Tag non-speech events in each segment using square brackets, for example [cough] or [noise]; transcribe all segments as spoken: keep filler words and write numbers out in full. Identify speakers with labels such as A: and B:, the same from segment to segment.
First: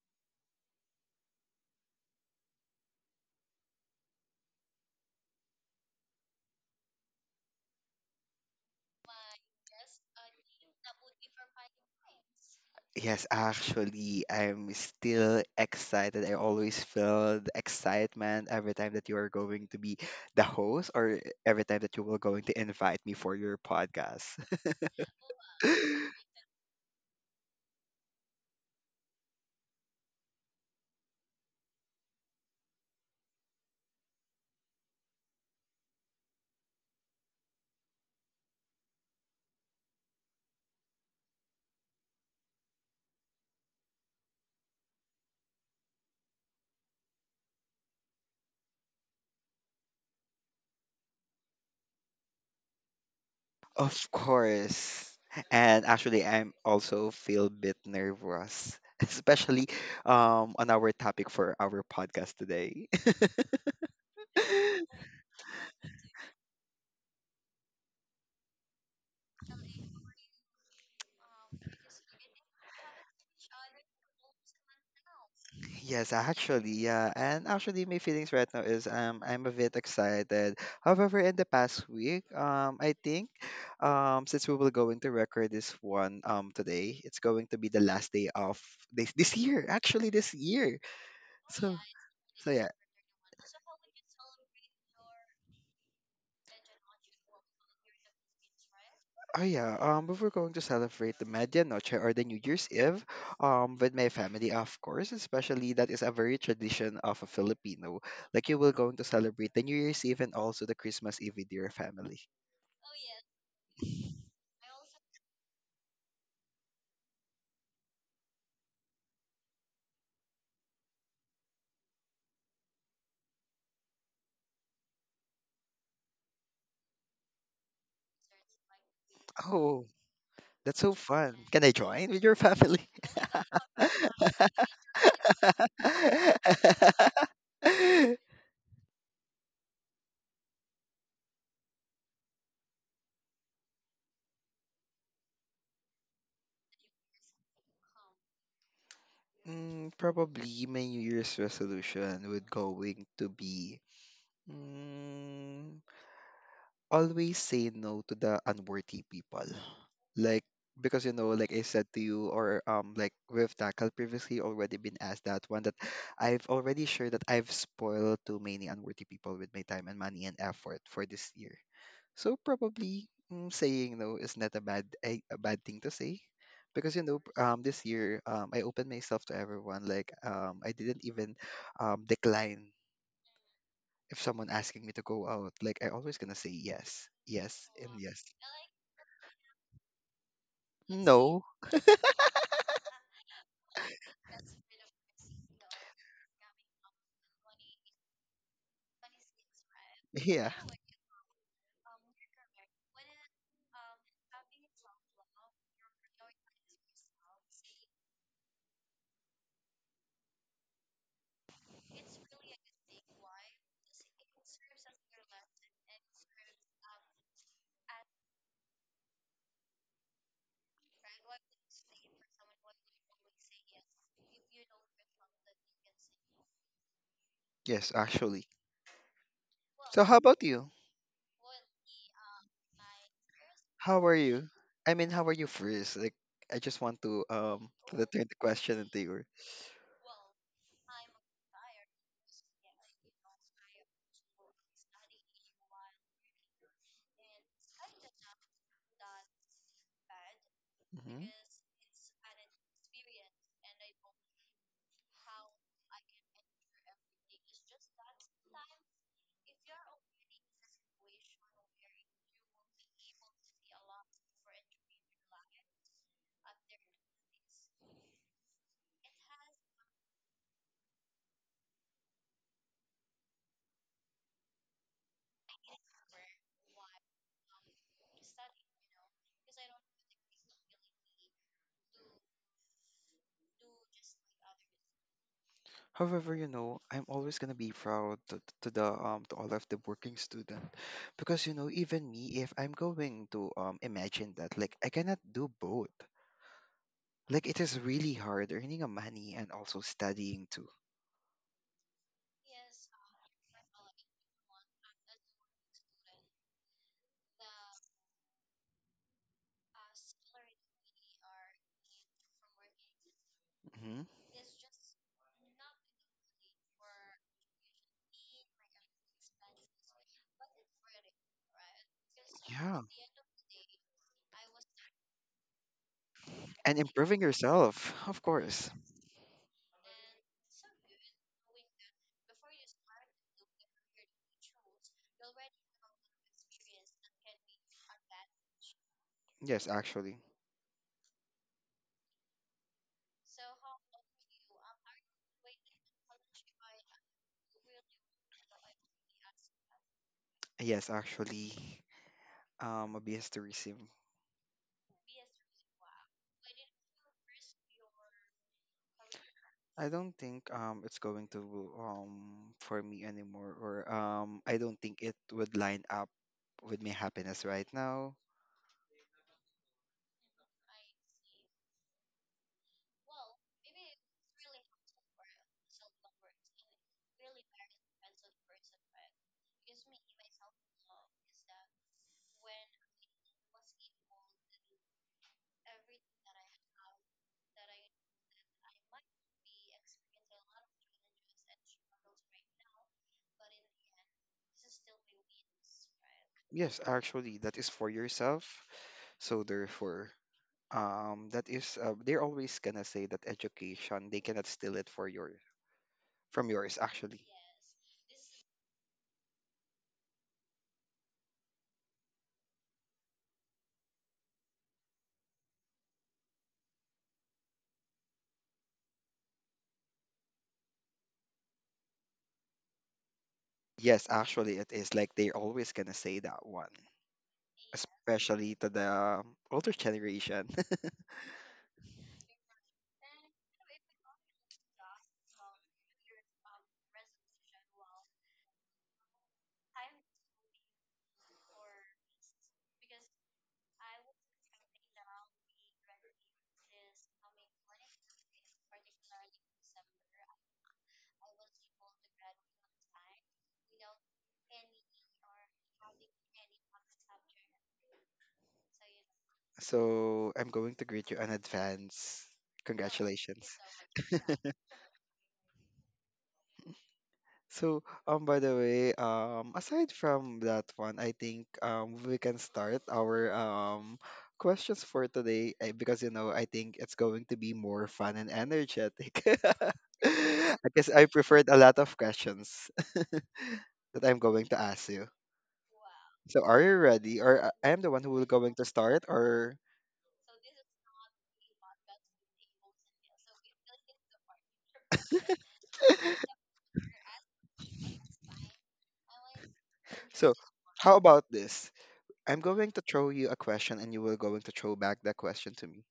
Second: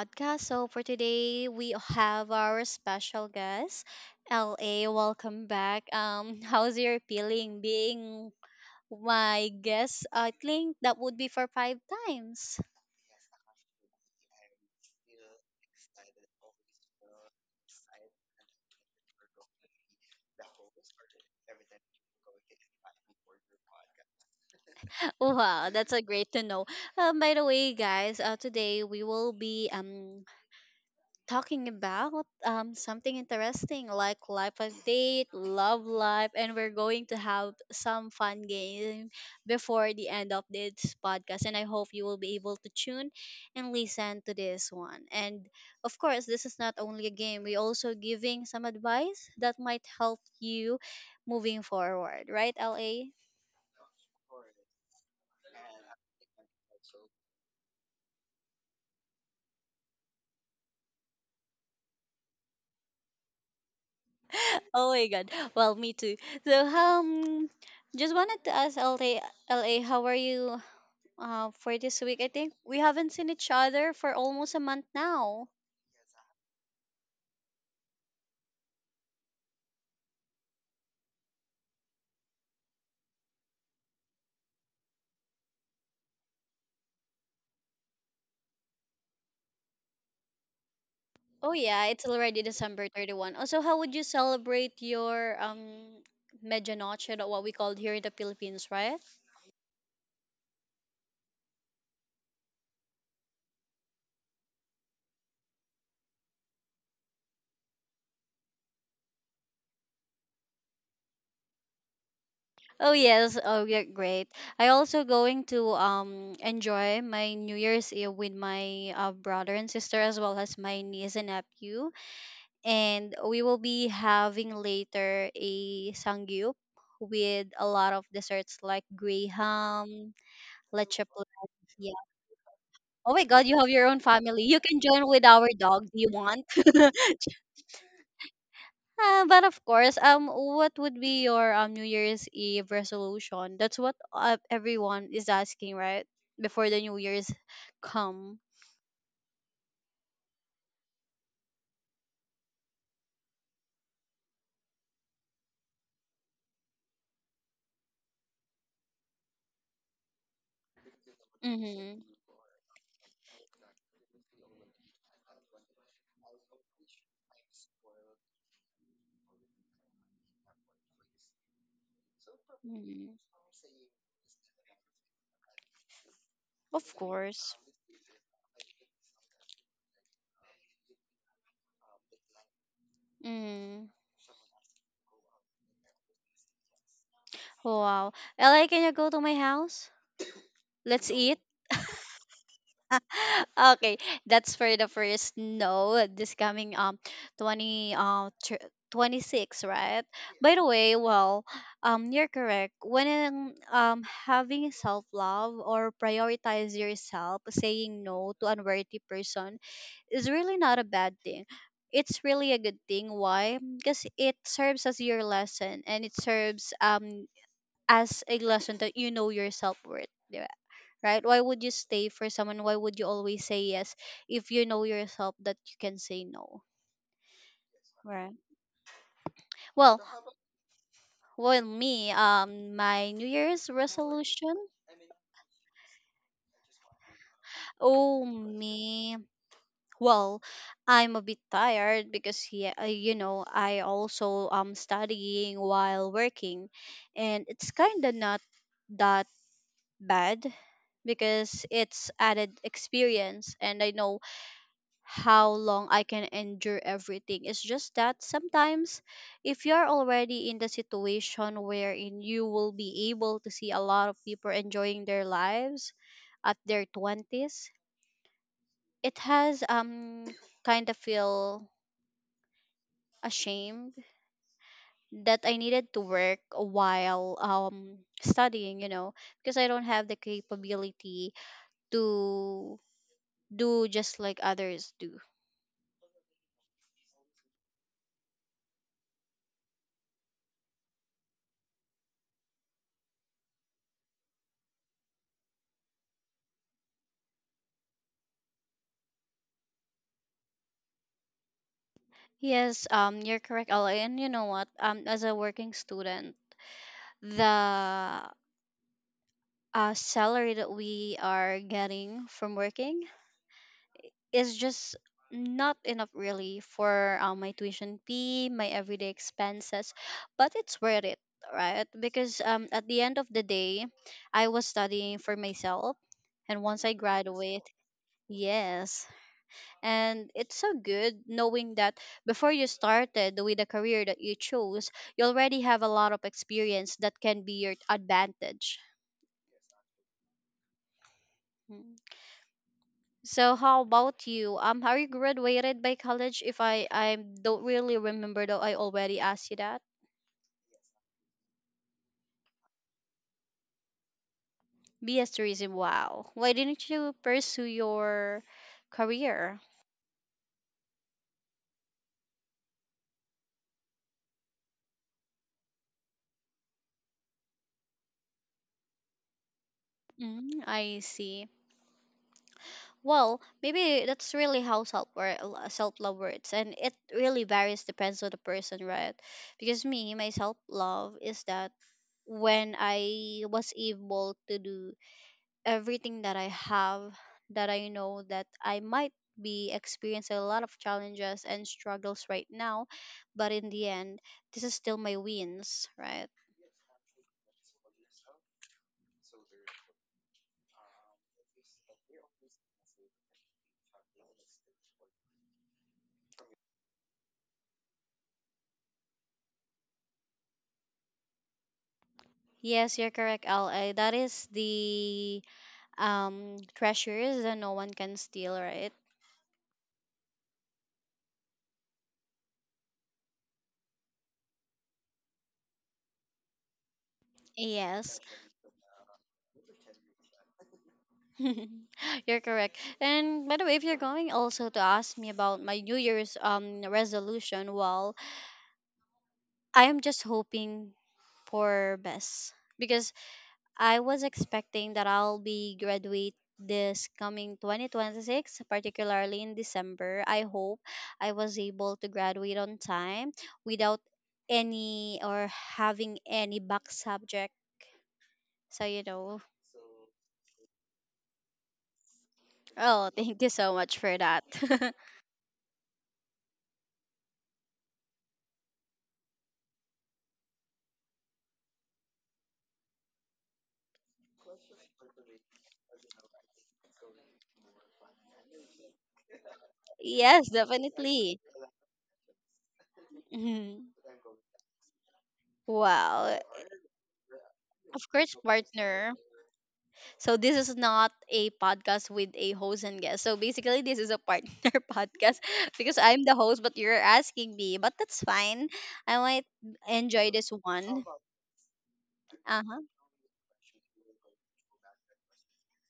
A: podcast. So, for today, we have our special guest, L A. Welcome back. Um, [laughs] how's your feeling being my guest? I think that would be for five times. [laughs]
B: Yes, actually, I'm still excited. I always feel the excitement every time that you are going to be the host or every time that you will going to invite me for your podcast.
A: Wow, that's a great
B: [laughs]
A: to know. Um, by the way, guys, uh, today we will be um talking about um, something interesting like life update, love life, and we're going to have some fun game before the end of this podcast. And I hope you will be able to tune and listen to this one. And of course, this is not only a game. We also giving some advice that might help you moving forward, right, L A?
B: Of course. And actually, I'm also feel bit nervous, [laughs] especially um on our topic for our podcast today.
A: Oh
B: [laughs]
A: my God. Well, me too. So um, just wanted to ask L A, L A, how are you? Uh, for this week, I think we haven't seen each other for almost a month now.
B: Yes, actually, yeah. And actually, my feelings right now is um I'm a bit excited. However, in the past week, um I think um since we will going to record this one um today, it's going to be the last day of this this year. Actually, this year.
A: Oh
B: So
A: yeah, it's already
B: so yeah.
A: December thirty-first. Also, how would you celebrate your um Medianoche, that what we called here in the Philippines, right?
B: Oh yeah, um, we were going to celebrate the Medianoche or the New Year's Eve, um, with my family, of course. Especially that is a very tradition of a Filipino. Like you will going to celebrate the New Year's Eve and also the Christmas Eve with your family. [laughs]
A: Oh yes, oh yeah, great. I also going to um enjoy my New Year's Eve with my uh, brother and sister as well as my niece and nephew, and we will be having later a sangyup with a lot of desserts like
B: Oh,
A: graham,
B: that's so
A: Leche
B: fun!
A: plan.
B: Can I
A: Yeah.
B: join with your family?
A: Oh my God, you have your own
B: [laughs]
A: family. You can join with our dog. Do you want? [laughs] Uh, but of course, um, what would be your um New Year's Eve resolution? That's what uh, everyone is asking, right? Before the New Year's come.
B: Mm, probably my New Year's resolution would going to be. Mm, Always say no to the unworthy people. Like because you know, like I said
A: Mm-hmm.
B: to you, or um, like with Takal previously already been asked that one that I've already shared that I've spoiled too many unworthy people with my time and money and effort for this year. So
A: Hmm.
B: probably mm, saying no is not a bad a, a bad thing to say.
A: Of
B: Because you know, p-
A: course.
B: um, this year um, I opened myself to everyone. Like um, I didn't even um, decline
A: Mm.
B: if someone asking me to go out, like I always gonna say yes, yes, and
A: Wow.
B: yes.
A: L A, can you go to my house? Let's eat.
B: No,
A: Okay, that's for the first no this coming um twenty uh tr- twenty-six, right?
B: [laughs] yeah,
A: By the way, well, um you're correct. When in- um having self-love or prioritize yourself, saying no to unworthy person is really not a bad thing. It's really a good thing. Why? Because it serves as your lesson and it serves um as a lesson that you know your self worth, right? Why would you stay for someone? Why would you always say yes if you know yourself that you can say no,
B: yes,
A: right?
B: actually.
A: Well,
B: So how about you?
A: well, me, um, my New Year's
B: How are you?
A: resolution.
B: I mean, how are you first? Like, I just want to um to
A: Oh
B: turn the question into
A: me.
B: your.
A: Well, I'm a bit tired because yeah, uh, you know, I also um studying while working, and it's kind of not that bad
B: Hmm.
A: because it's added experience, and I know how long I can endure everything. It's just that sometimes if you're already in the situation wherein you will be able to see a lot of people enjoying their lives at their twenties, it has um kind of feel ashamed that I needed to work while um studying, you know, because I don't have the capability to do just like others do.
B: However, you know, I'm always gonna be proud to, to the um to all of the working student, because you know even me if I'm going to um imagine that like I cannot do both. Like it is really hard earning a money and also studying too.
A: Yes, um, you're correct, Ella. And you know what? Um, as a working student, the uh, salary that we are getting from working
B: Hmm.
A: is just not enough really for uh, my tuition fee, my everyday expenses, but it's worth it, right? Because um,
B: Yeah.
A: at the end of the day, I was studying for myself, and
B: And
A: once I
B: improving
A: graduate.
B: yourself, of course.
A: Yes. And it's so good knowing that before you started with the career that you chose, you already have a lot of experience that can be your advantage.
B: Yes, actually.
A: Mm. So how about you? Um, are you graduated by college? If I I don't really remember though, I already asked you that.
B: Yes, actually. Um, a B S tourism.
A: B S tourism. Wow. Why didn't you pursue your career?
B: I don't think um it's going to um for me anymore or um I don't think it would line up with my happiness right now.
A: Mm, I see. Well, maybe that's really how self self love works, and it really varies depends on the person, right? Because me, my self love is that when I was able to do everything that I have, that I know that I might be experiencing a lot of challenges and struggles right now, but in the end, this is still my wins, right?
B: Yes, actually, that is for yourself. So therefore, um that is uh, they're always gonna say that education they cannot steal it for your from yours actually.
A: Yes, you're correct, Al. Uh, That is the um treasures that no one can steal, right?
B: Yes, actually, it is like they're always gonna say that one,
A: Yes.
B: especially to the older generation.
A: [laughs] You're correct. And by the way, if you're going also to ask me about my New Year's um resolution, well, I am just hoping for best because I was expecting that I'll be graduate this coming twenty twenty-six, particularly in December. I hope I was able to graduate on time without any or having any back subject, so you know.
B: [laughs] So I'm going to greet you in advance,
A: Oh, thank you
B: congratulations.
A: so much for that. [laughs]
B: So, um, by the way, um, aside from that one, I think um we can start our um questions for today, eh, because you know I think it's going to be more fun and energetic. [laughs]
A: Yes,
B: I guess I
A: definitely.
B: preferred a lot of questions [laughs]
A: Mhm.
B: that I'm going to ask you.
A: Wow.
B: So, are you ready? Or uh, I am the one who
A: Of
B: will
A: course,
B: going to start,
A: partner.
B: or
A: So this is not a podcast with a host and guest. So basically, this is a partner [laughs] podcast because I'm
B: [laughs]
A: the host, but you're asking me. But that's fine. I might enjoy
B: so
A: this
B: how
A: one.
B: about this? I'm
A: Uh
B: going to
A: huh.
B: throw you a question and you will going to throw back that question to me.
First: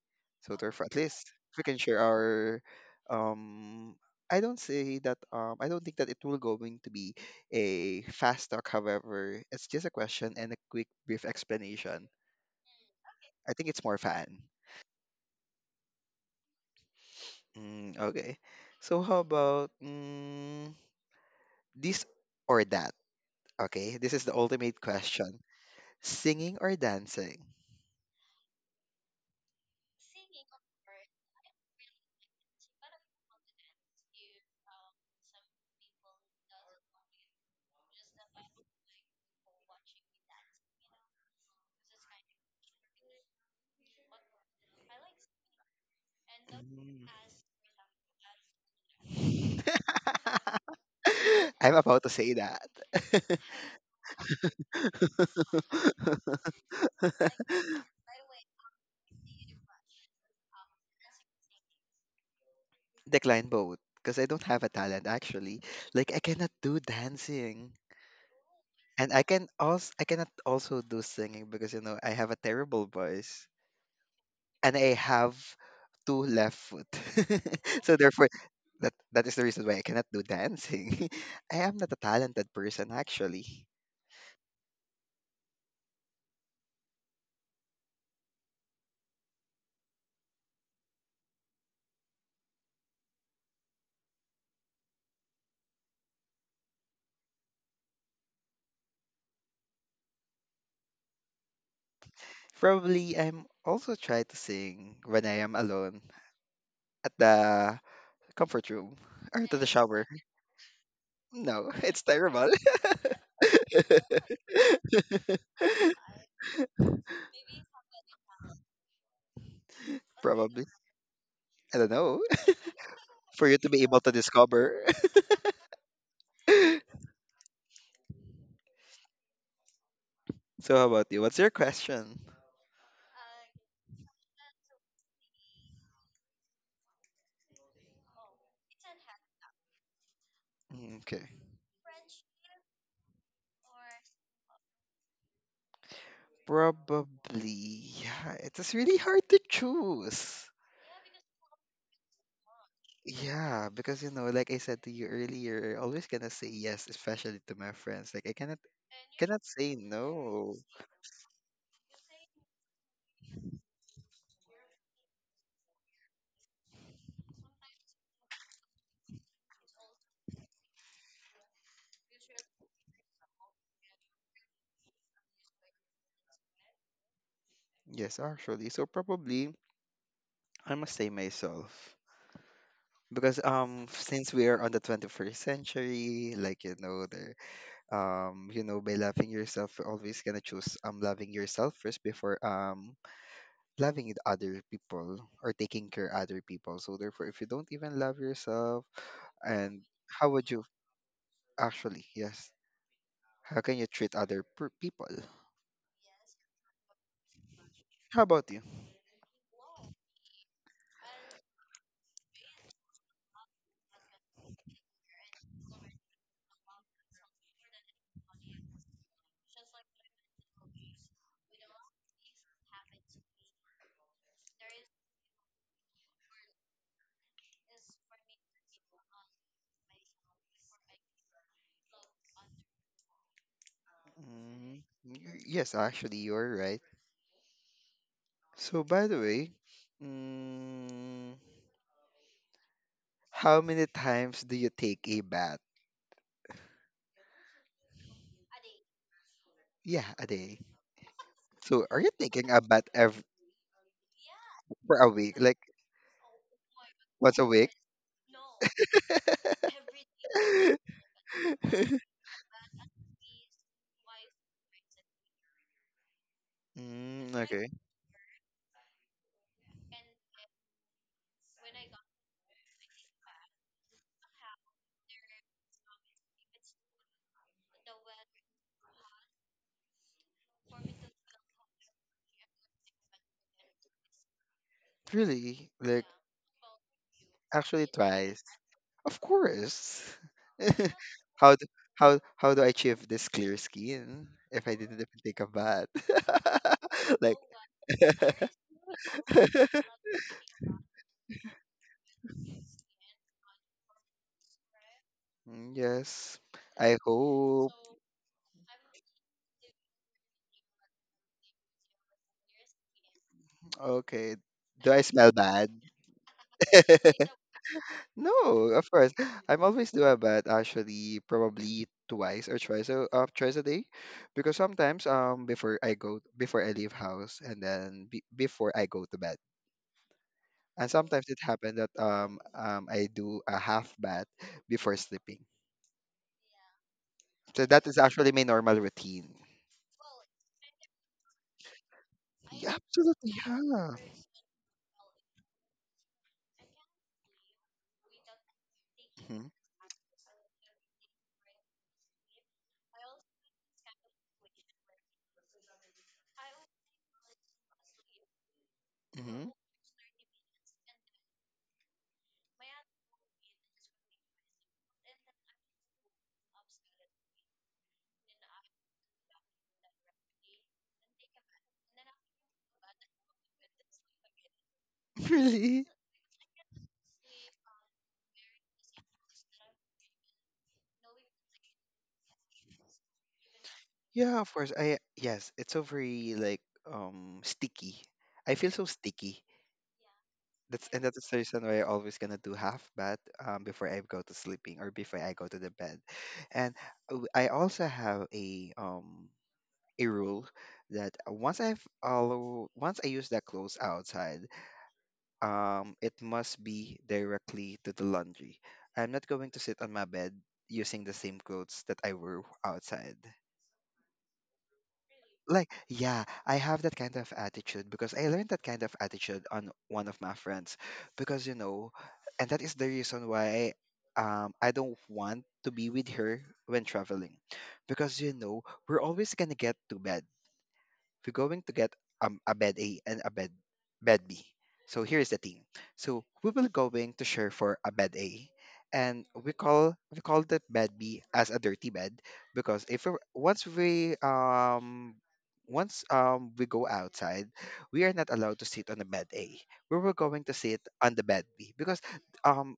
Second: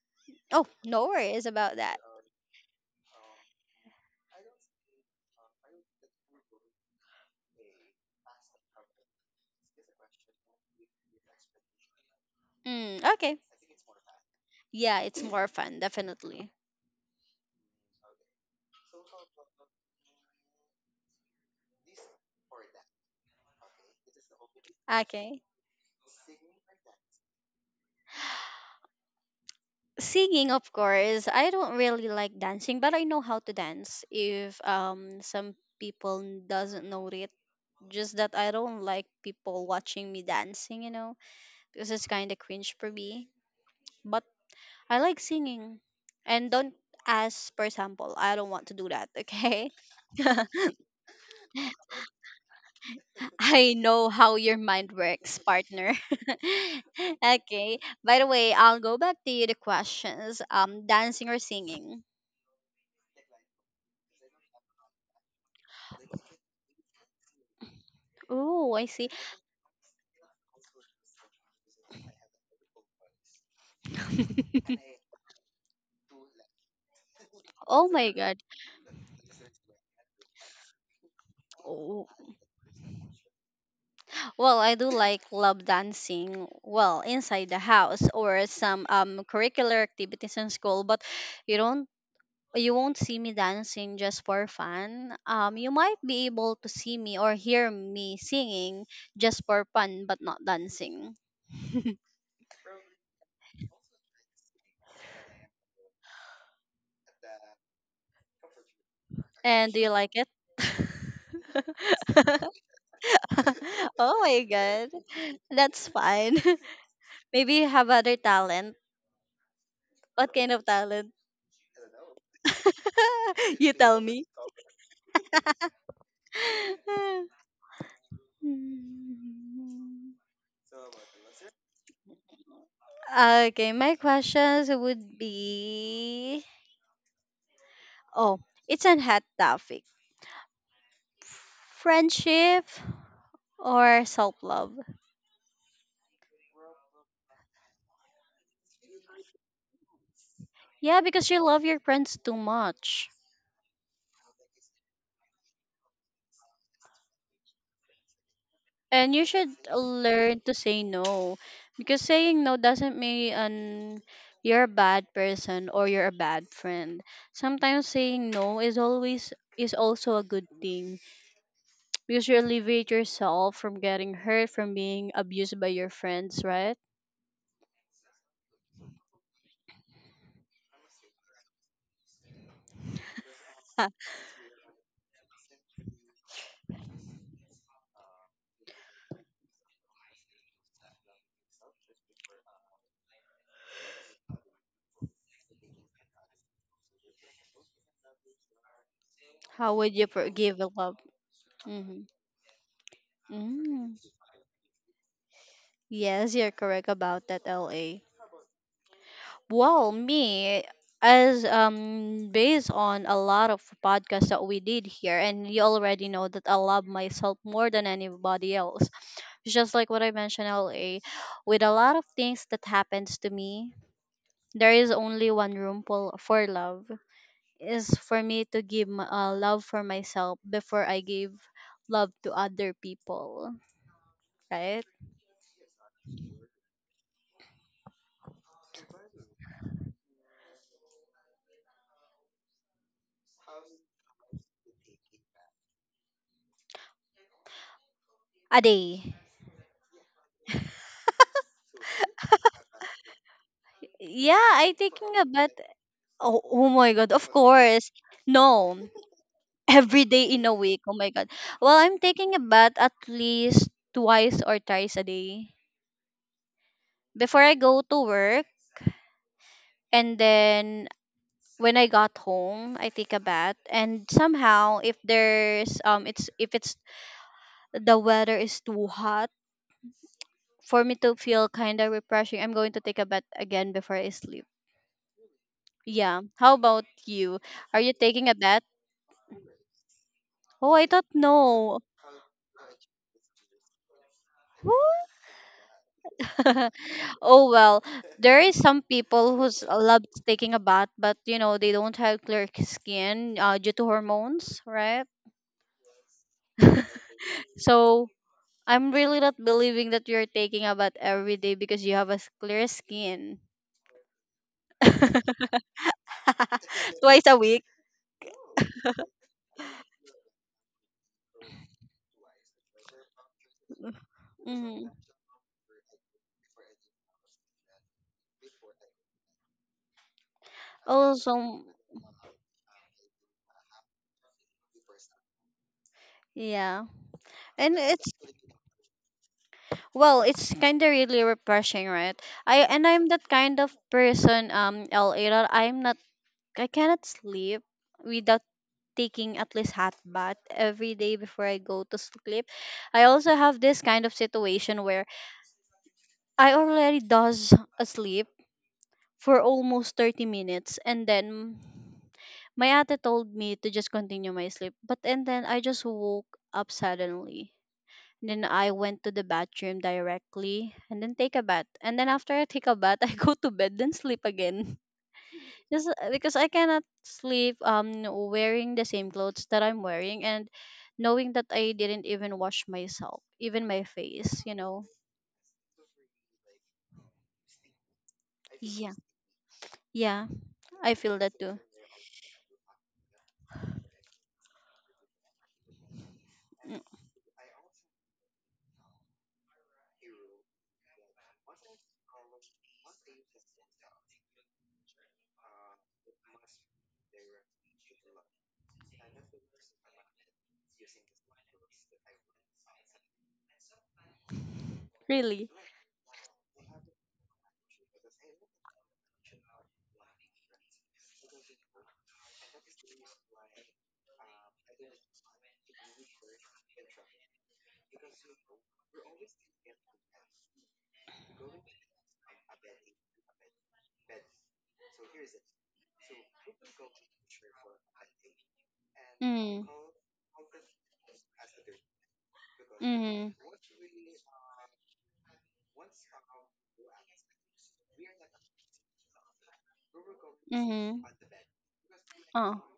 B: So
A: Oh,
B: therefore, at
A: no
B: least
A: worries
B: we
A: about
B: can
A: that.
B: share our um I don't say that um I don't think that it will going to be a fast talk, however, it's just a question and a quick brief explanation.
A: Mm, okay.
B: I think it's more fun.
A: Yeah, it's more fun, definitely.
B: Mm, okay. So how about mm, this or that? Okay, this is the ultimate
A: Okay.
B: question. Singing or dancing?
A: Singing, of course. I don't really like dancing, but I know how to dance. If um some people doesn't know it, just that I don't like people watching me dancing, you know, because it's kind of cringe for me. But I like singing, and don't ask for example. I don't want to do that. Okay,
B: [laughs] I'm about to say that.
A: [laughs] I know how your mind works, partner.
B: [laughs]
A: [laughs] Okay. By the way, I'll go back to you the questions. Um, dancing or singing.
B: Decline both because I don't have a talent actually. Like I cannot do dancing.
A: Oh, I see.
B: And I can also I cannot also do singing because you know I have a terrible voice. And I have two left foot. [laughs]
A: Oh
B: So
A: my
B: therefore,
A: god.
B: that that is the reason why I cannot do dancing. [laughs] I am not a
A: Oh,
B: talented person actually.
A: well, I do like love dancing, well, inside the house or some um curricular activities in school, but you don't you won't see me dancing just for fun. Um you might be able to see me or hear me singing just for fun but not dancing.
B: Probably I'm also try to sing when I am alone at the comfort room or to the
A: And do you
B: shower.
A: like it?
B: No, [laughs] it's terrible.
A: [laughs]
B: [laughs]
A: Oh my god. That's fine. [laughs] Maybe you have other talent. What kind of
B: Probably.
A: talent?
B: I don't know. [laughs] For you
A: [laughs]
B: to
A: You
B: be
A: tell
B: able to
A: me.
B: discover. [laughs] So
A: [laughs] Mm.
B: how about you? What's your question?
A: Okay, my questions would be. Oh, it's a hot topic.
B: Mm, okay.
A: Friendship or self love?
B: Probably. Yeah, it is really hard to choose.
A: Yeah, because you love your friends too much.
B: Yeah, because you know, like I said to you earlier, I always gonna say yes, especially to my friends. Like I cannot
A: And you
B: cannot
A: should
B: say
A: learn to
B: no.
A: say no. Because saying no doesn't mean an, you're a bad person or you're a bad friend. Sometimes saying no is always is also a good thing because you alleviate yourself from getting hurt, from being abused by your friends, right? [laughs]
B: Yes, actually. So probably I must say myself. Because um since we are on the twenty-first century, like, you know, there um you know by loving yourself, you're always gonna choose um loving yourself first before um loving it other people or taking care other people. So therefore, if you don't even love yourself,
A: How
B: and
A: would you
B: how would
A: forgive
B: you
A: a love? Mm-hmm.
B: actually? Yes, how can you
A: Mm.
B: treat other per- people?
A: Yes, you're correct about that, L A.
B: How about you?
A: Well, me, as um based on a lot of podcasts that we did here, and you already know that I love myself more than anybody else. Just like what I mentioned, L A, with a lot of things that happens to me, there is only one room for for love. Is for me to give my, uh, love for myself before I give love to other people, right?
B: Mm, y- yes, actually, you're right. So by the way, mm, how many times do you take a bath?
A: A day.
B: Yeah, a day. So are you taking a bath every
A: Yeah, I
B: for a
A: thinking
B: week?
A: about.
B: Like
A: Oh, oh my god, of
B: once a week?
A: course. No. Every day in a week. Oh my
B: [laughs]
A: god. Well, I'm taking a bath at least twice or thrice a day
B: Mm,
A: before I
B: okay.
A: go to work and then when I got home, I take a bath, and somehow if there's um, it's if it's the weather is too hot for me to feel kind of refreshing, I'm going to take a bath again before I sleep.
B: Really? Like
A: Yeah. How about you? Are
B: actually
A: you taking a
B: twice.
A: bath?
B: Of course.
A: Oh, I thought
B: [laughs] How do,
A: no.
B: how how do I achieve this clear skin if I didn't even take a bath?
A: [laughs]
B: [laughs] Like
A: Oh well, there is some people who's loves
B: [laughs]
A: taking a bath, but you know they don't have clear skin uh, due to hormones, right?
B: Mm, yes. I
A: [laughs]
B: hope.
A: So I'm really not believing that you're taking a bath every day because you have a s- clear skin.
B: Okay. Do I smell
A: [laughs]
B: bad?
A: Twice
B: [laughs]
A: a week.
B: No, of course. [laughs] I'm always do a bath actually probably twice or twice a uh, twice a day because
A: Hmm.
B: sometimes um before I go before I leave house and then be, before I go to bed. And sometimes
A: Also,
B: it happened that um um I do a half bath before sleeping.
A: yeah.
B: So
A: And
B: that is
A: it's
B: actually my normal routine.
A: well, it's kind of really refreshing, right? I
B: Yeah,
A: and I'm that
B: absolutely,
A: kind of
B: yeah.
A: person, um, L A, that I'm not I cannot sleep without taking
B: Hmm.
A: at least hot bath every day before I go to sleep. I also have this kind of situation where I already does asleep for
B: Hmm.
A: almost thirty minutes and then my ate told me to just continue my sleep. But and then I just woke up suddenly. And then I went to the bathroom directly and then take a bath. And then after I take a bath, [laughs] I go to bed then sleep again.
B: [laughs]
A: [laughs]
B: Really?
A: Just uh, because I cannot sleep um wearing the same clothes that I'm wearing and knowing that I didn't even wash myself, even my face,
B: Yeah, of
A: you
B: course.
A: know.
B: I Yes, it's so very like um sticky. I feel so
A: Yeah.
B: sticky.
A: Yeah.
B: That's
A: I
B: and
A: feel
B: that's
A: that
B: the
A: too.
B: reason why I always gonna do half bath um before I go to sleeping or before I go to the bed. And
A: Mm,
B: uh, I also have a um a rule that once I follow once I use that clothes outside, um, it must be directly to the laundry. I'm not going to sit on my bed using the same clothes that I wore outside.
A: really.
B: Like, yeah, I have that kind of attitude because I learned that kind of attitude on one of my friends. Because, you know, and that is the reason why um, I don't want to be with her when traveling. Because, you know, we're always going to get to bed we're going to get um, a bed A and a bed bed B. So here's the thing. So we will going to share for a bed A, and we
A: Mm.
B: call we call the bed B as a dirty bed, because if we
A: Mm-hmm.
B: once we um once um we go outside, we are not allowed to sit on the bed A. We were going to sit
A: Mm-hmm.
B: on the bed B because
A: Oh.
B: um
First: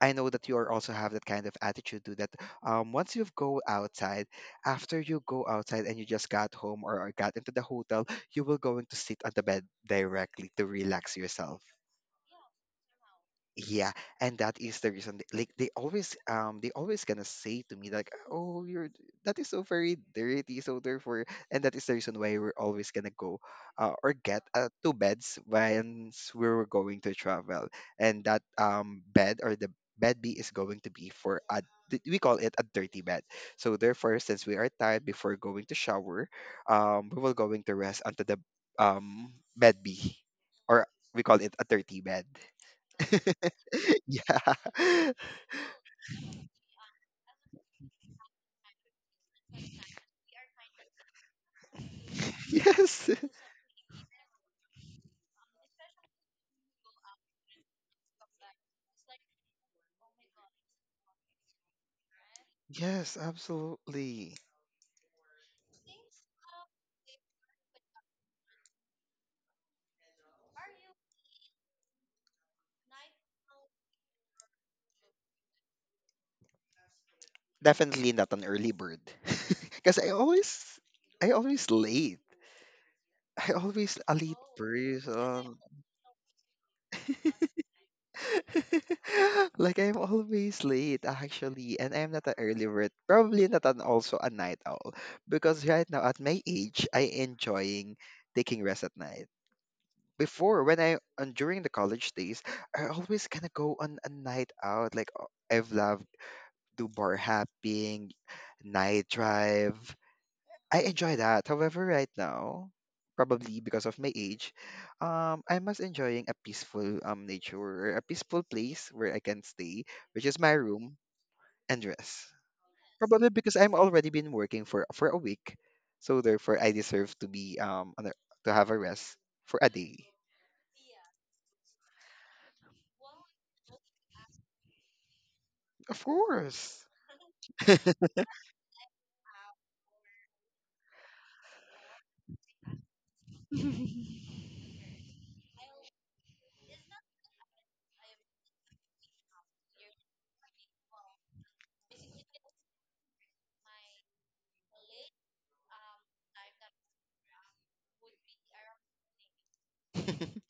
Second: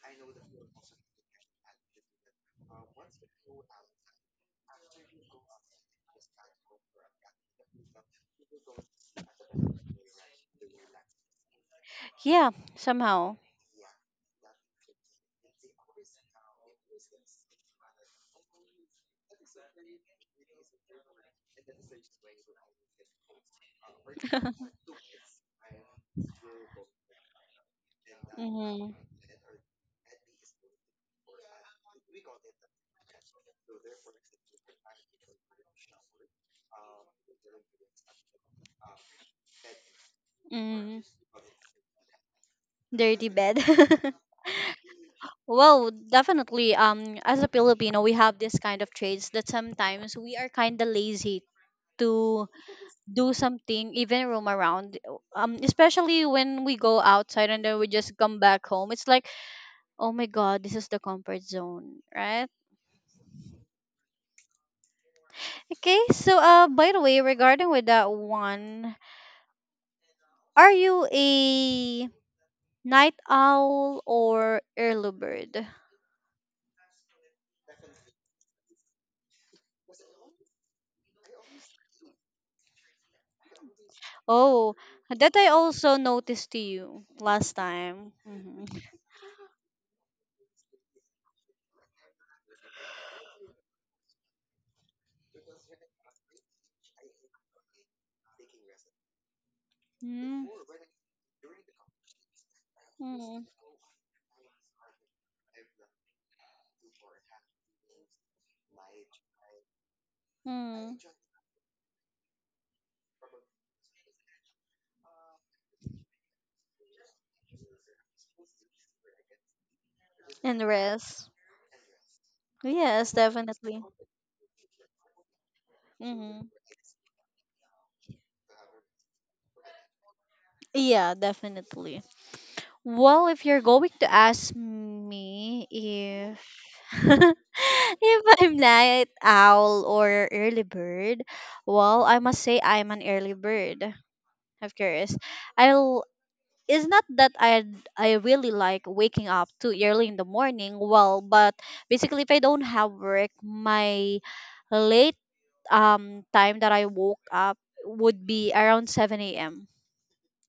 B: I know that you are also have that kind of attitude too. That um, once you go outside, after you go outside and you just got home or got into the hotel, you will going to sit on the bed directly to relax yourself.
A: Yeah. Somehow.
B: Yeah, and that is the reason. th- Like they always, um, they always gonna say to me like, "Oh, you're d- that is so very dirty." So therefore, and that is the reason why we're always gonna go, uh, or get uh,
A: [laughs]
B: two beds once we were going to travel, and that
A: Mm-hmm.
B: um bed or the bed B is going to be for a d- we call it a dirty bed. So therefore, since we are tired before going to shower, um, we will going to rest onto the um bed B, or
A: Mm-hmm.
B: we call it a dirty bed.
A: Dirty bed.
B: [laughs]
A: [laughs]
B: Yeah. [laughs]
A: Well, definitely. Um, as a Filipino, we have this kind of traits that sometimes we are kind of lazy to
B: Yes.
A: do something, even roam around. Um, especially when we go outside and then we just come back home. It's like, oh my God, this is the comfort zone, right?
B: Yes, absolutely.
A: Okay. So, uh, by the way, regarding with that one, are you a night owl or early bird?
B: Definitely not an early bird. [laughs] Because I always, I always late. I always a late
A: Oh, that I
B: person.
A: also noticed to you last
B: [laughs]
A: time. Mm-hmm.
B: [laughs] Like I'm always late actually, and I'm not an early bird. Probably not an also a night owl because right now at my age, I enjoying taking rest at night.
A: Mm.
B: Before when I and during the college days, I always
A: Mm.
B: kind of go on a night out. Like uh, I've loved do bar hopping, night drive. I
A: Mm.
B: enjoy that. However, right now, probably because of my age, um, I'm most enjoying a peaceful um nature, or a peaceful place where I can stay, which is my
A: And
B: room
A: rest.
B: and rest.
A: Yes,
B: Probably because I'm
A: definitely.
B: already been working for for a week, so
A: Mm-hmm.
B: therefore I deserve to be um on a- to have a rest for a day.
A: Yeah, definitely. Well, if you're going to ask me
B: Of
A: if
B: course.
A: [laughs] if I'm night owl or early bird, well, I must say I'm an early bird. Of course, I It's not that I I really like waking up too early in the morning. Well, but basically, if I don't have work, my late um time that I woke up would be around seven a m,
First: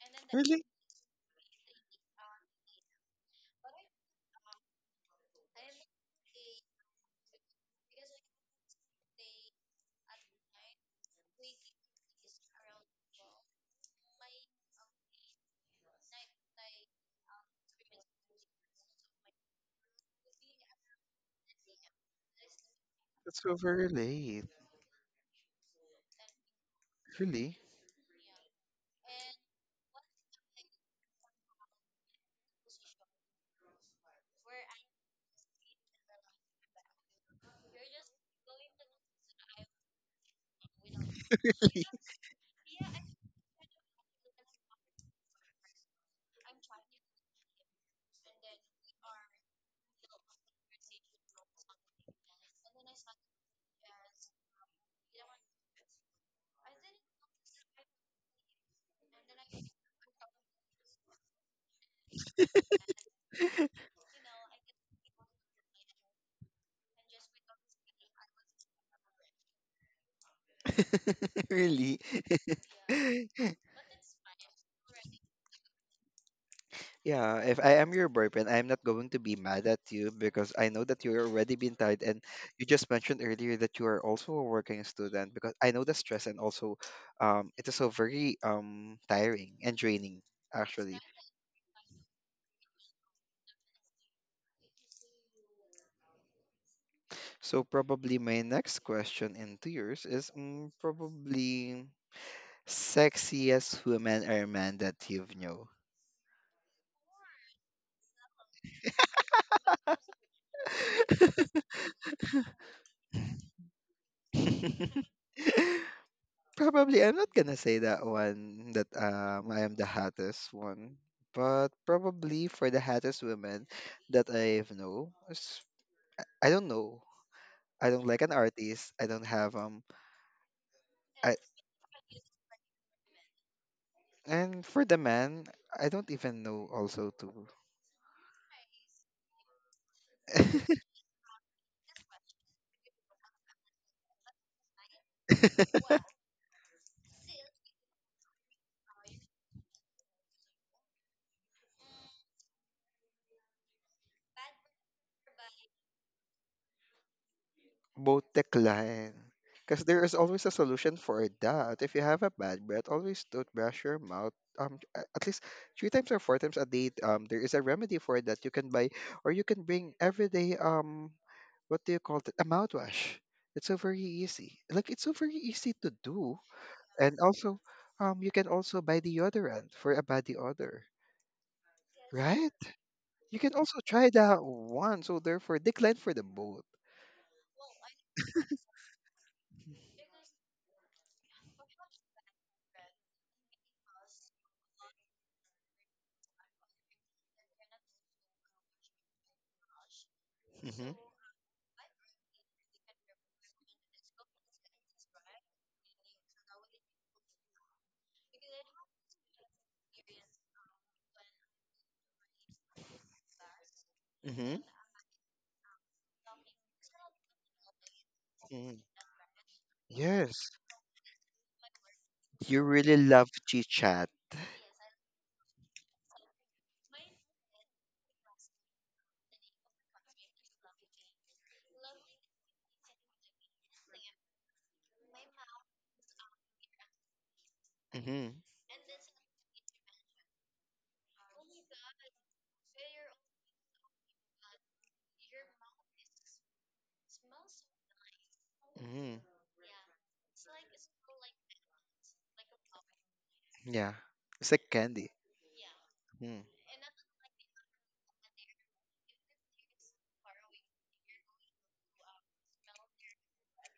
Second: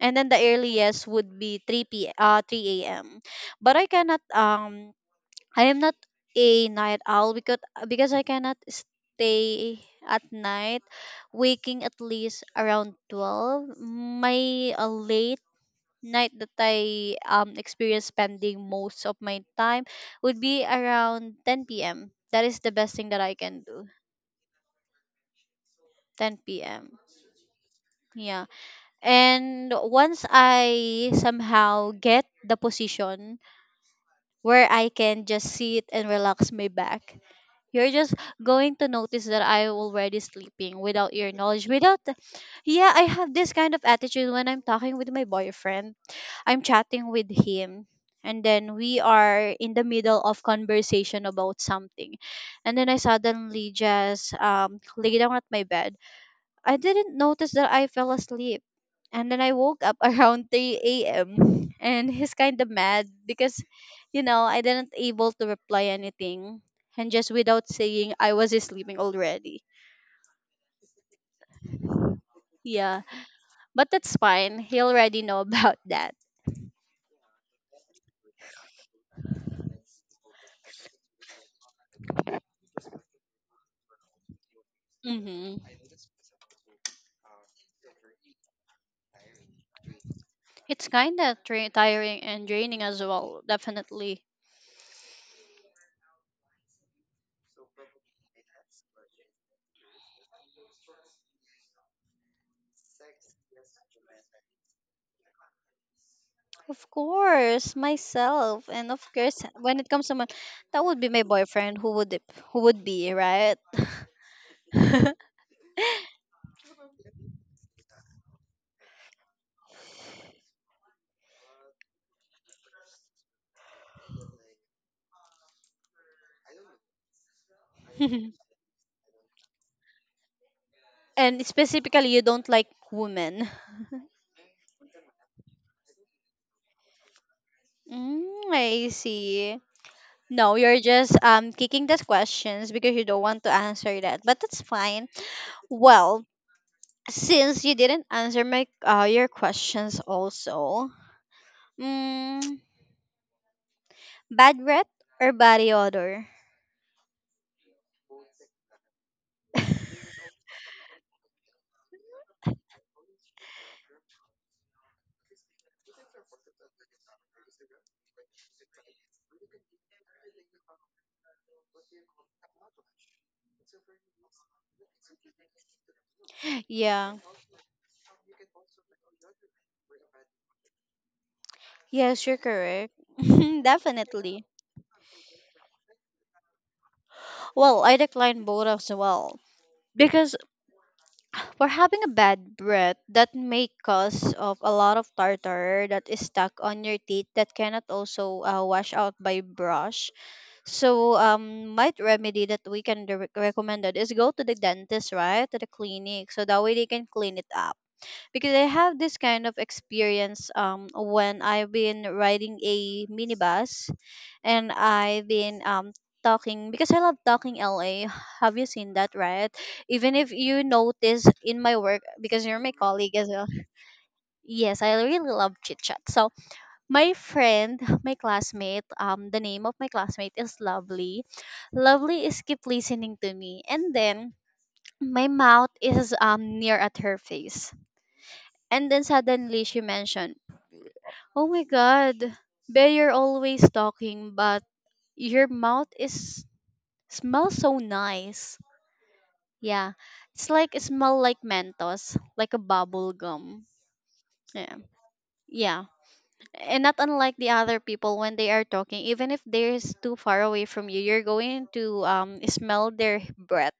A: and then the
B: Really?
A: earliest would be three p uh three a m. But I cannot um I am not a night owl because because I cannot stay at night waking at least around twelve. My uh, late night that I um experience spending most of my time would be around ten p m. That is the best thing that I
B: That's so
A: can
B: very
A: do.
B: late.
A: ten p m.
B: Really?
A: Yeah. And once I somehow get the position where I can just sit and relax my back, you're just going to notice that I'm already sleeping without your knowledge. Without,
B: [laughs]
A: Yeah, I have this kind of attitude when I'm talking with my boyfriend. I'm chatting with him, and then we are in the middle of conversation about something, and then I suddenly just um lay down at my bed. I didn't notice that I fell asleep. And then I woke up [laughs] around three a m, and he's kind of mad because, you know, I didn't able to reply anything and just without saying I was sleeping already.
B: Really?
A: Yeah, but that's fine. He already know [laughs] about that.
B: Yeah, if I am your boyfriend, I'm not going to be mad at you because I know that you're already been tired and you just mentioned earlier that you are also a working student because
A: Mm-hmm.
B: I know the stress and also um it is so very um tiring and draining
A: It's
B: actually.
A: kind of tra- tiring and draining as well, definitely.
B: So probably my next question into yours is mm, probably sexiest women or men that you've know.
A: Of course, myself, and of course, when it comes to my, that would be my boyfriend who would it- who would be right.
B: [laughs]
A: [laughs]
B: probably I'm not gonna say that one that um I am the hottest one, but probably for the hottest women that I've know, is- I don't know. I don't like an artist. I don't have um. I
A: And specifically, you don't like women.
B: And for the man, I don't even know also too.
A: Mm, I see. No, you're just um kicking those questions because you don't want to answer that. But that's fine.
B: [laughs]
A: Well, since you didn't answer my uh, your questions also. Mm, bad breath or body odor?
B: Both decline. Because there is always a solution for that. If you have a bad breath, always toothbrush your mouth. Um, a- at least three times or four times a day. Um, there is a remedy for that. You can buy, or you can bring every day. Um, what do you call it? A mouthwash. It's so very easy. Like it's so very easy to do.
A: Yeah.
B: And also, um, you can also buy deodorant for a body odor,
A: Yes, you're
B: right?
A: correct. [laughs]
B: You can also try that
A: Definitely.
B: one. So therefore, decline for the both.
A: Well, I decline both as well. Because for having a bad breath that may cause of a lot of tartar that is stuck on your teeth that cannot also uh, wash out by brush.
B: hmm
A: So, um, might remedy that we can re- recommended is go to the dentist, right, to the clinic, so that way they can clean it up. Because I have this kind of experience, um, when I've been riding a minibus
B: Mm-hmm.
A: and I've been um talking because I love talking, L A. Have you
B: hmm
A: seen that, right? Even if
B: Yes.
A: you notice in my work, because you're
B: You
A: my
B: really
A: colleague as
B: love
A: well.
B: chit chat.
A: Yes, I really love chit chat. So my friend, my classmate, um, the name of my classmate is Lovely. Lovely is keep listening to me, and then my mouth is um near at her face,
B: Mm-hmm.
A: and then suddenly she mentioned, "Oh my God, Bea, you're always talking, but your mouth is smells so nice.
B: Mm-hmm.
A: Yeah, it's like it smell like Mentos, like a bubble gum.
B: Yeah. It's like
A: Yeah,
B: candy.
A: yeah."
B: Mm.
A: And not unlike the other people when they are talking, even if they're s- too far away from you, you're going to um smell their breath,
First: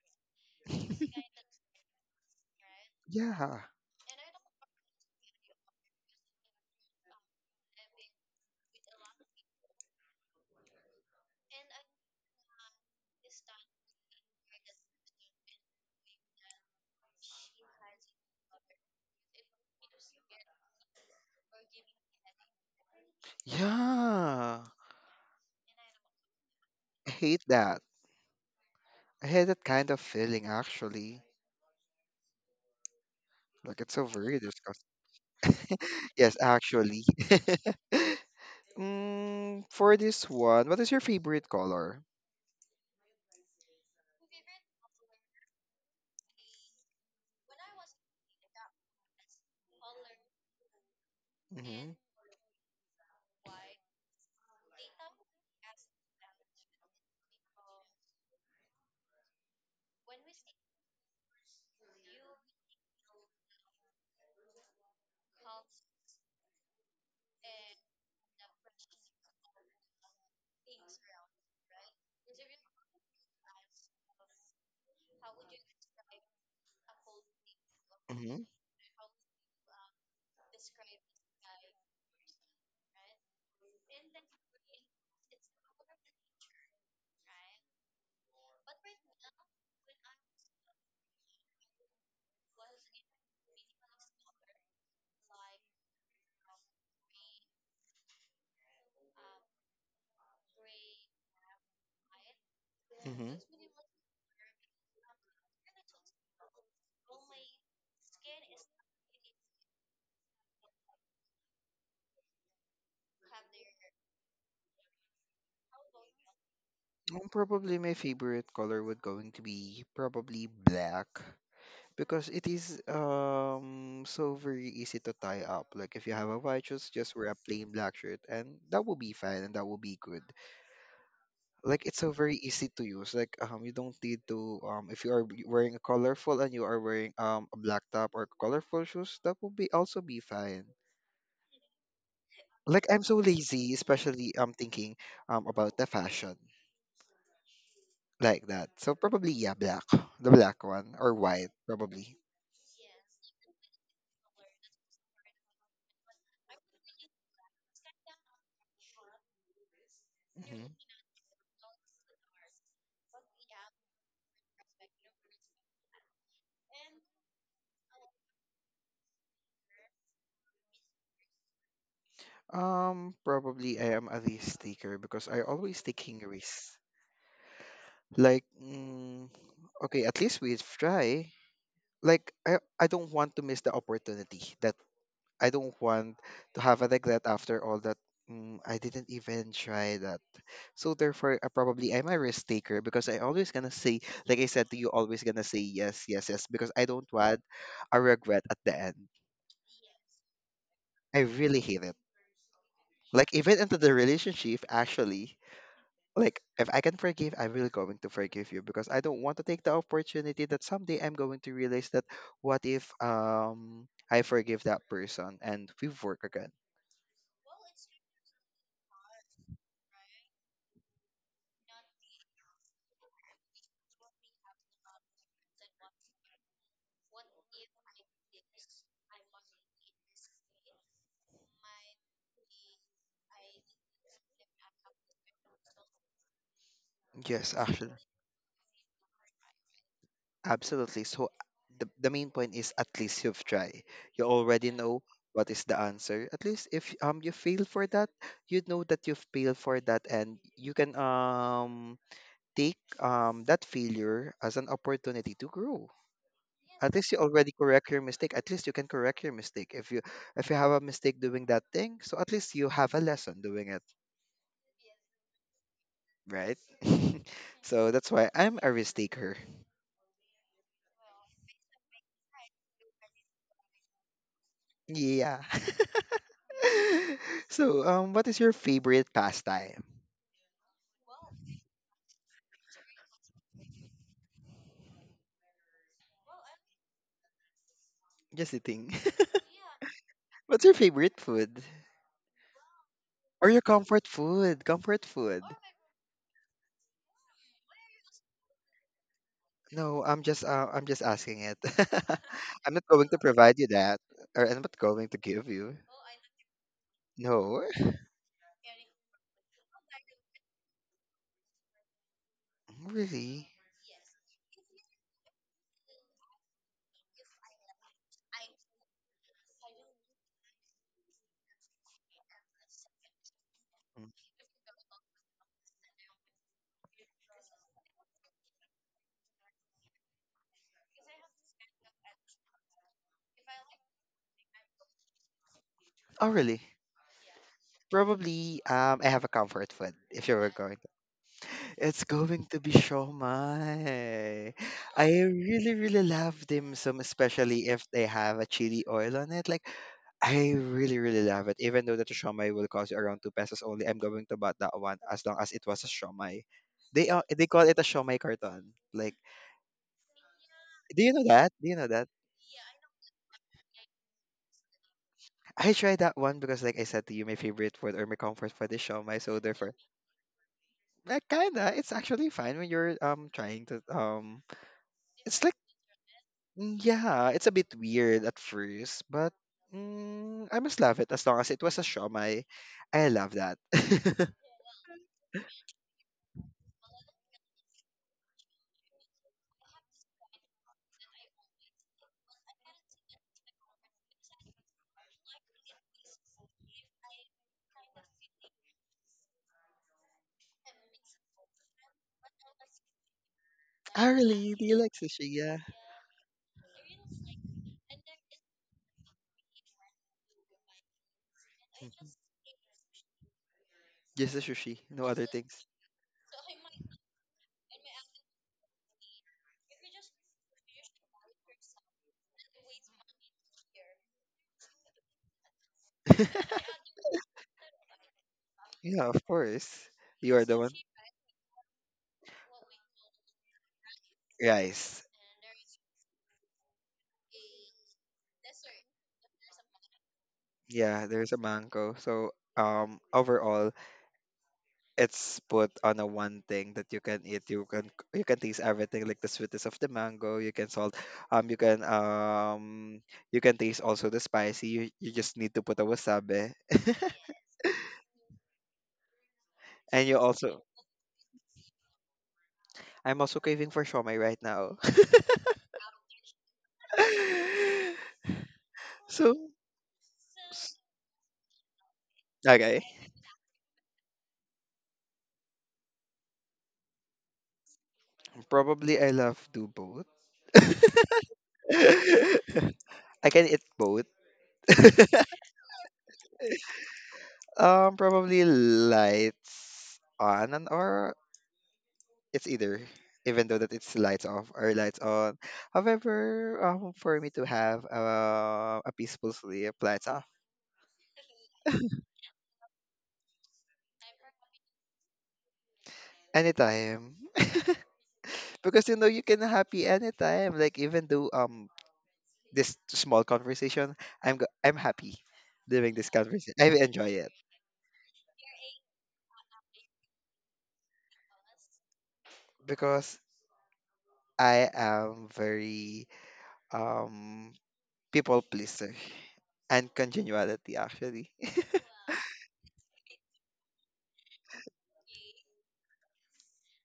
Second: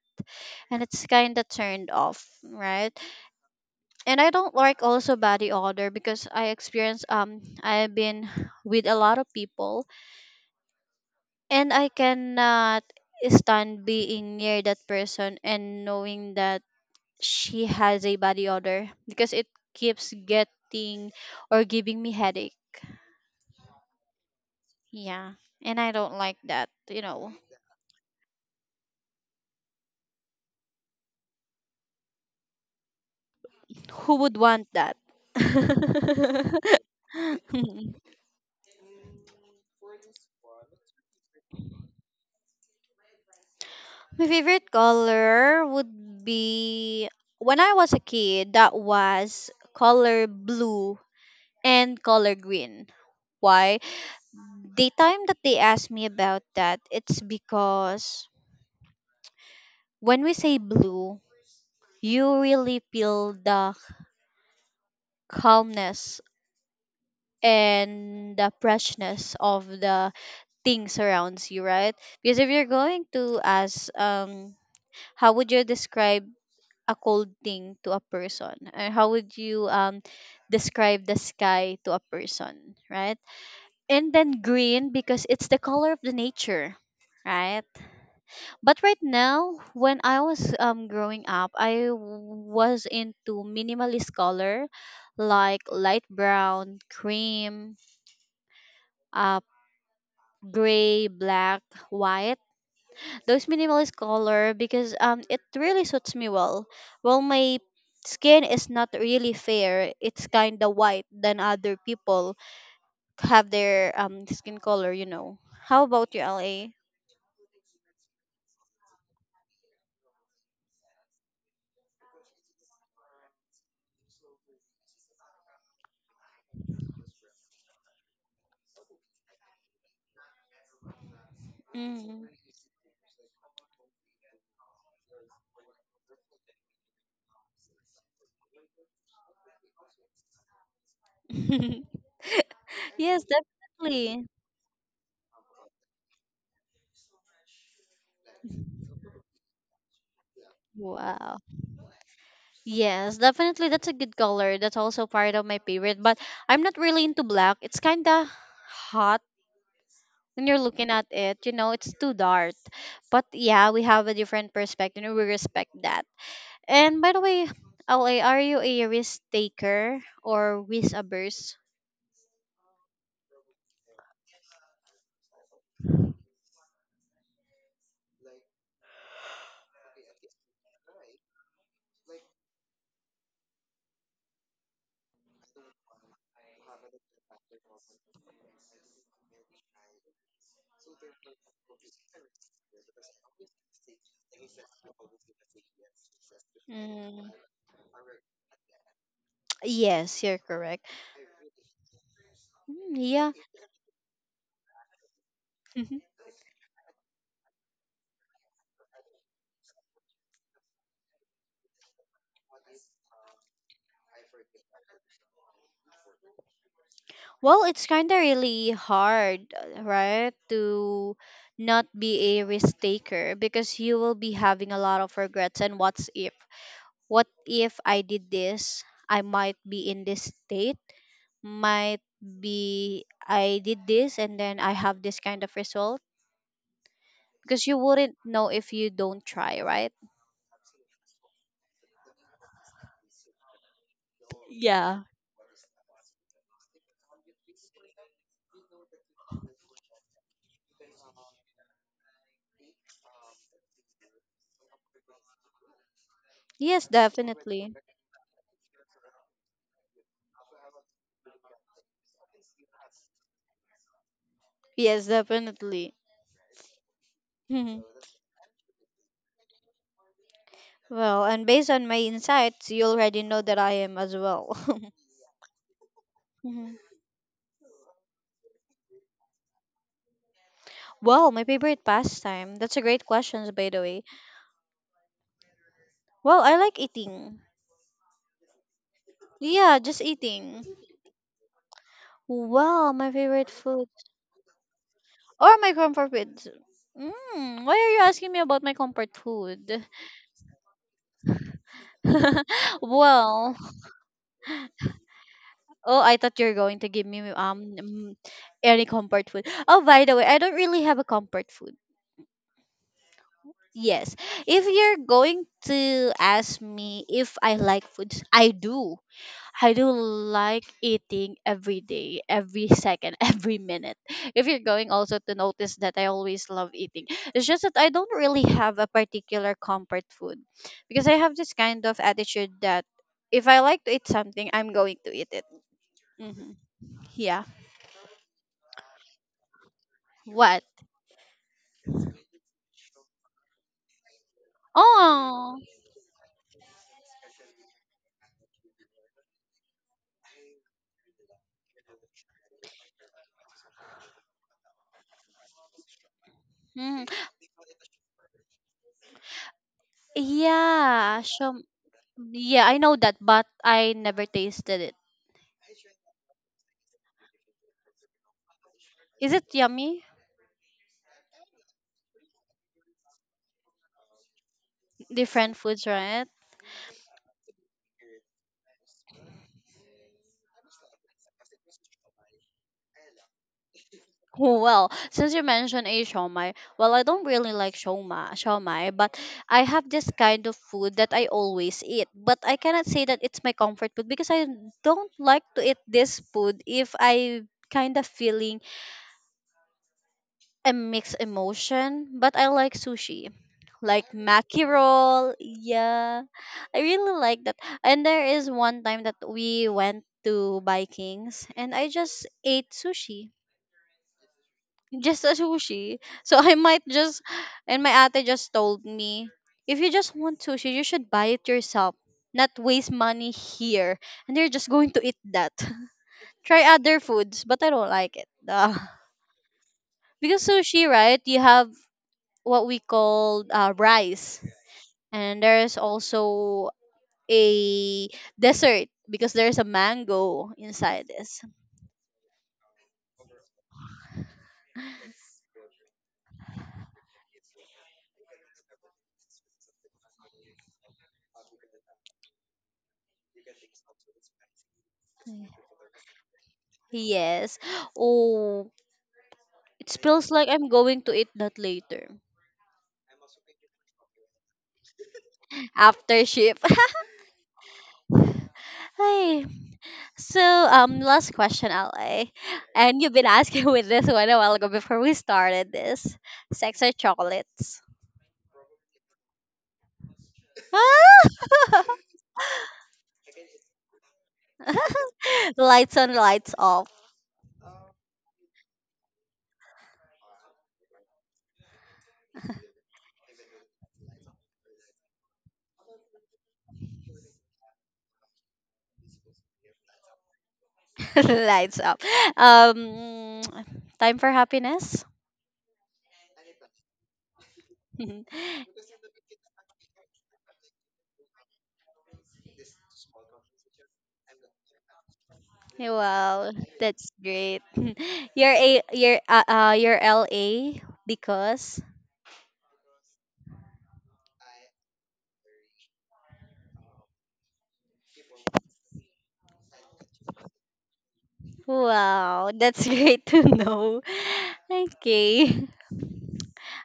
A: and it's kind
B: [laughs]
A: of turned off, right?
B: Yeah.
A: And I don't like also body odor because I experience, um I've been [sighs] with a lot of people, and I cannot stand being near that person and knowing that she has a body odor because it keeps getting or giving me headache.
B: Yeah.
A: Yeah, and I don't like that, you
B: I
A: know.
B: hate that. I hate that kind of feeling actually. Like it's so
A: Who would
B: very
A: want
B: disgusting.
A: that?
B: [laughs]
A: [laughs]
B: Yes, actually. [laughs] Mm, for this one, what is your favorite color?
A: My favorite color would be, when I was a kid, that was color blue
B: Mm-hmm.
A: and color green. Why? The time that they asked me about that, it's because when we say blue, you really feel the calmness and the freshness of the things surrounds you, right? Because if you're going to ask, um how would you describe a cold thing to a
B: Mm-hmm.
A: person? And how would you um describe the sky to a person, right? And then green because it's the color of the nature, right? But right now, when I was um growing up, I was into minimalist color like light brown, cream, uh gray, black, white,
B: Mm-hmm.
A: those minimalist color because um it really suits me well. Well, my skin is not really fair. It's kind of white than other people have their um skin color, you know. How about you, L A?
B: Um, probably my favorite color would going to be probably black because it is um so very easy to tie up. Like if you have a white shoes, just wear a plain black shirt and that will be fine and that will be good. Like it's so
A: Mm.
B: very easy to use. Like um you don't need to um if you are b- wearing a colorful and you are wearing um a black top or colorful shoes, that will be also be fine.
A: [laughs]
B: Like I'm so
A: Yes,
B: lazy,
A: definitely.
B: especially um thinking um about the fashion. Like that. So probably yeah, black, the black one or
A: Wow.
B: white probably.
A: Yes, definitely that's a good color. That's also part of my favorite, but I'm not really into black. It's kind of hot when you're
B: hmm
A: looking at it, you know, it's too dark. But yeah, we have a different perspective and we respect that. And by the way, L A, are you a risk taker or risk averse?
B: Um, probably I am a risk taker because I always taking risks. Like, mm, okay, at least we try. Like, I I don't want to miss the opportunity. That I don't want to have a regret after all that. Mm, I didn't even try that. So therefore, uh, probably I'm a risk taker because I always gonna say, like I said to you, always gonna say yes, yes, yes, because I don't
A: Mm,
B: want a regret at the end.
A: yes, you're correct.
B: I really hate it.
A: Mm, yeah.
B: Like even into the relationship, actually,
A: [laughs]
B: like if I can forgive, I'm really going to forgive you because I don't want to take the opportunity that someday I'm going to realize that what if um I forgive that person and we work again.
A: Well, it's kind of really hard, uh, right, to not be a risk taker because you will be having a lot of regrets. And what's if? What if I did this? I might be in this state. Might be I did this and then I have this kind of result
B: Yes,
A: because you
B: actually.
A: wouldn't know if you don't try, right?
B: Absolutely. So the, the main point is at least you've tried. You already know
A: Yeah.
B: what is the answer. At least if um you fail for that, you know that you've failed for that and you can um take um that failure as an opportunity to grow.
A: Yes,
B: At least you already
A: definitely.
B: correct your mistake. At least you can correct your mistake. If you if you have a mistake doing that thing, so at least you have a lesson doing it,
A: Yes, definitely.
B: right? [laughs]
A: Mhm.
B: so that's why I'm a risk taker.
A: Well, and based on my insights, you already know that I am as well. [laughs]
B: Yeah. [laughs]
A: Mhm.
B: [laughs] So, um, what is your favorite pastime?
A: Well, my favorite pastime. That's a great question, by the way. Well, I like eating.
B: Just a thing. [laughs]
A: Yeah, just
B: What's
A: eating.
B: your favorite food?
A: Well, my
B: Or
A: favorite
B: your
A: food
B: comfort food? Comfort food.
A: or my comfort food. Mm, why are you asking me about my comfort food?
B: No, I'm just uh, I'm just asking it. [laughs] I'm
A: [laughs]
B: not going to provide
A: Well,
B: you that, or I'm not going to give you.
A: oh, I thought you were going to give me
B: No,
A: um mm, any comfort food. Oh, by the way, I don't really have a comfort food.
B: [laughs] really?
A: Yes. If you're going to ask me if I like foods, I do. I do like eating every day, every second, [laughs] every minute.
B: Mm.
A: If you're going also to notice that I always love eating, it's just that I don't really have a particular comfort food because I have this kind of attitude that if I like to eat something, I'm going to eat it.
B: Oh,
A: Hmm.
B: really?
A: Yeah.
B: Probably. Um, I have a comfort food. If you were
A: What?
B: going It's going to be siomai. I
A: Oh.
B: really, really love dim sum, especially if they have a chili oil on it. Like, I really, really love it. Even though that the siomai will cost you around two pesos only, I'm going to buy that one as long as it was a siomai.
A: Mhm.
B: They uh, they call it a siomai carton. Like, do you
A: Yeah.
B: know that?
A: Show
B: Do you know that?
A: Yeah, I know that, but I never tasted it.
B: I tried that one because, like I said to you, my favorite food or my comfort food is siomai.
A: Is
B: So
A: it
B: therefore,
A: yummy?
B: uh, kinda, it's actually fine when you're um trying to um It's like
A: Different foods, right? [laughs]
B: Mm, yeah, it's a bit weird at first, but mm, I must love it as long as it was a shawmai. I love that. [laughs]
A: Oh, well, since you mentioned a shawmai, well, I don't really like shawmai, shawmai, but I have this kind of food that I always eat. But I cannot say that it's my comfort food because I don't like to eat this food if I kind of feeling a mixed emotion, but I like sushi.
B: Ah,
A: Like
B: really? Do
A: maki
B: you like sushi?
A: roll,
B: Yeah.
A: yeah. I really like that. And there is one time that we went to Vikings and I
B: Mhm.
A: just ate sushi.
B: Just the sushi, no
A: Just
B: other
A: a
B: things.
A: sushi. [laughs] So I might just, and my ate just told me, if you just want sushi, you should buy it yourself. Not waste money here. And you're just going to eat that. [laughs] Try
B: [laughs]
A: other foods, but I don't like it. Duh.
B: Yeah, of course. You
A: Because
B: are the one.
A: sushi, right? You have what we call uh, rice,
B: Rice.
A: and there's also a dessert because there's a mango
B: Yeah,
A: inside
B: there's a
A: this.
B: mango. So um overall it's put on a one thing that you can eat. You can you can taste everything like the sweetness of the mango, you can salt um you can um you can taste also the spicy. You you just
A: Mm.
B: need to put a wasabi. [laughs]
A: Yes. Oh, it
B: And you
A: feels like
B: also
A: I'm going to eat that later
B: I'm also craving for shomai right now.
A: after shift. [laughs]
B: [laughs] so
A: Hey. So,
B: s-
A: um last question, LA,
B: okay.
A: and you've been asking [laughs] with this one a while ago before we started this. Sex or chocolates?
B: Probably I love do both. [laughs] I can eat both. [laughs]
A: [laughs] Lights on, lights off?
B: Um, probably lights on and or it's either, even though that it's lights off or lights on. However, um, for me to have uh, a peaceful sleep, lights off
A: [laughs] Lights up. um [tsk] time for happiness.
B: anytime, [laughs]
A: [laughs]
B: because you know you can happy anytime. Like even though um this small conversation, I'm go- I'm happy doing this
A: Wow,
B: conversation. I
A: that's
B: enjoy it
A: great. [laughs] You're a you're uh, uh You're L A because
B: because I am very um people pleaser and congeniality actually. [laughs]
A: wow, that's [laughs] great to know. [laughs] Okay.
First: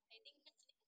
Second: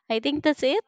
A: I think that's it.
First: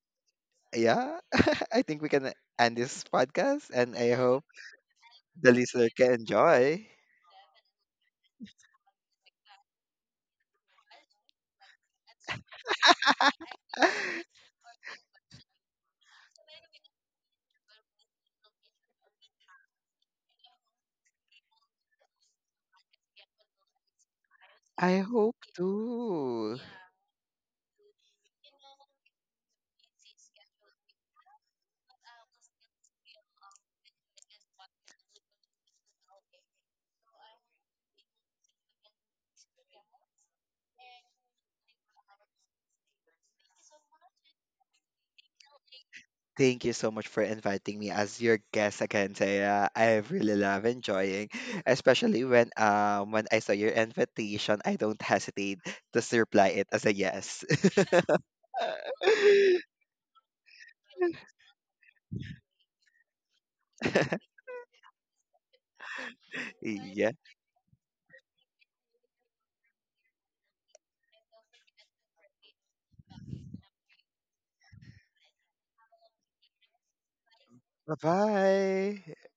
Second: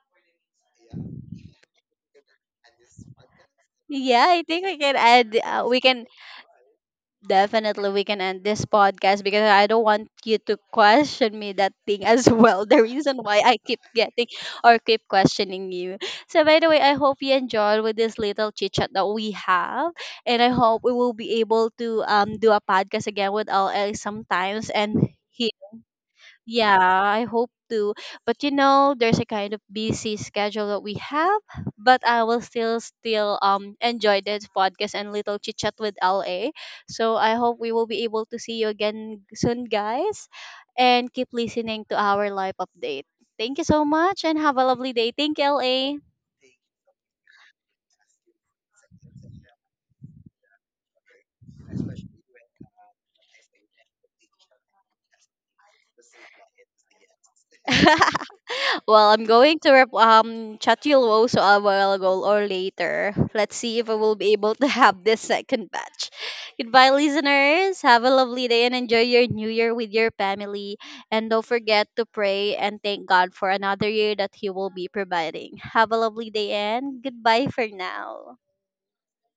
B: Yeah, [laughs] I think we can end this podcast and I
A: Yeah,
B: hope
A: I think we can add
B: the
A: uh, we
B: listener
A: can.
B: can enjoy.
A: Definitely, we can end this podcast because I don't want you to question me that thing as [laughs] well. The reason why
B: [laughs]
A: I keep getting or keep questioning you. So, by the way, I hope you enjoyed with this little chit chat that we have, and I hope we will be able to um do a podcast again with L A sometimes
B: I
A: and.
B: hope
A: He,
B: too.
A: yeah, I hope to. But you know, there's a kind of busy schedule that we have, but I will still still um enjoy this podcast and little chit chat with L A. So I hope we will be able to see you again soon, guys. And keep listening to our live update. Thank you so much and have a lovely day. Thank you,
B: Thank you so much for inviting me as your guest again, Taya. I really love enjoying, especially when um when I saw your invitation, I don't hesitate to reply it as a yes.
A: L A. [laughs] Well, I'm going
B: [laughs]
A: to rep- um chat you low so I will go or later. Let's see if I will be
B: [laughs]
A: able to have this second batch. Goodbye,
B: Yeah.
A: listeners. Have a lovely day and enjoy your new year with your family. And don't forget to pray and thank God for another year that He will be providing. Have a lovely day and goodbye for
B: Bye
A: now.
B: bye.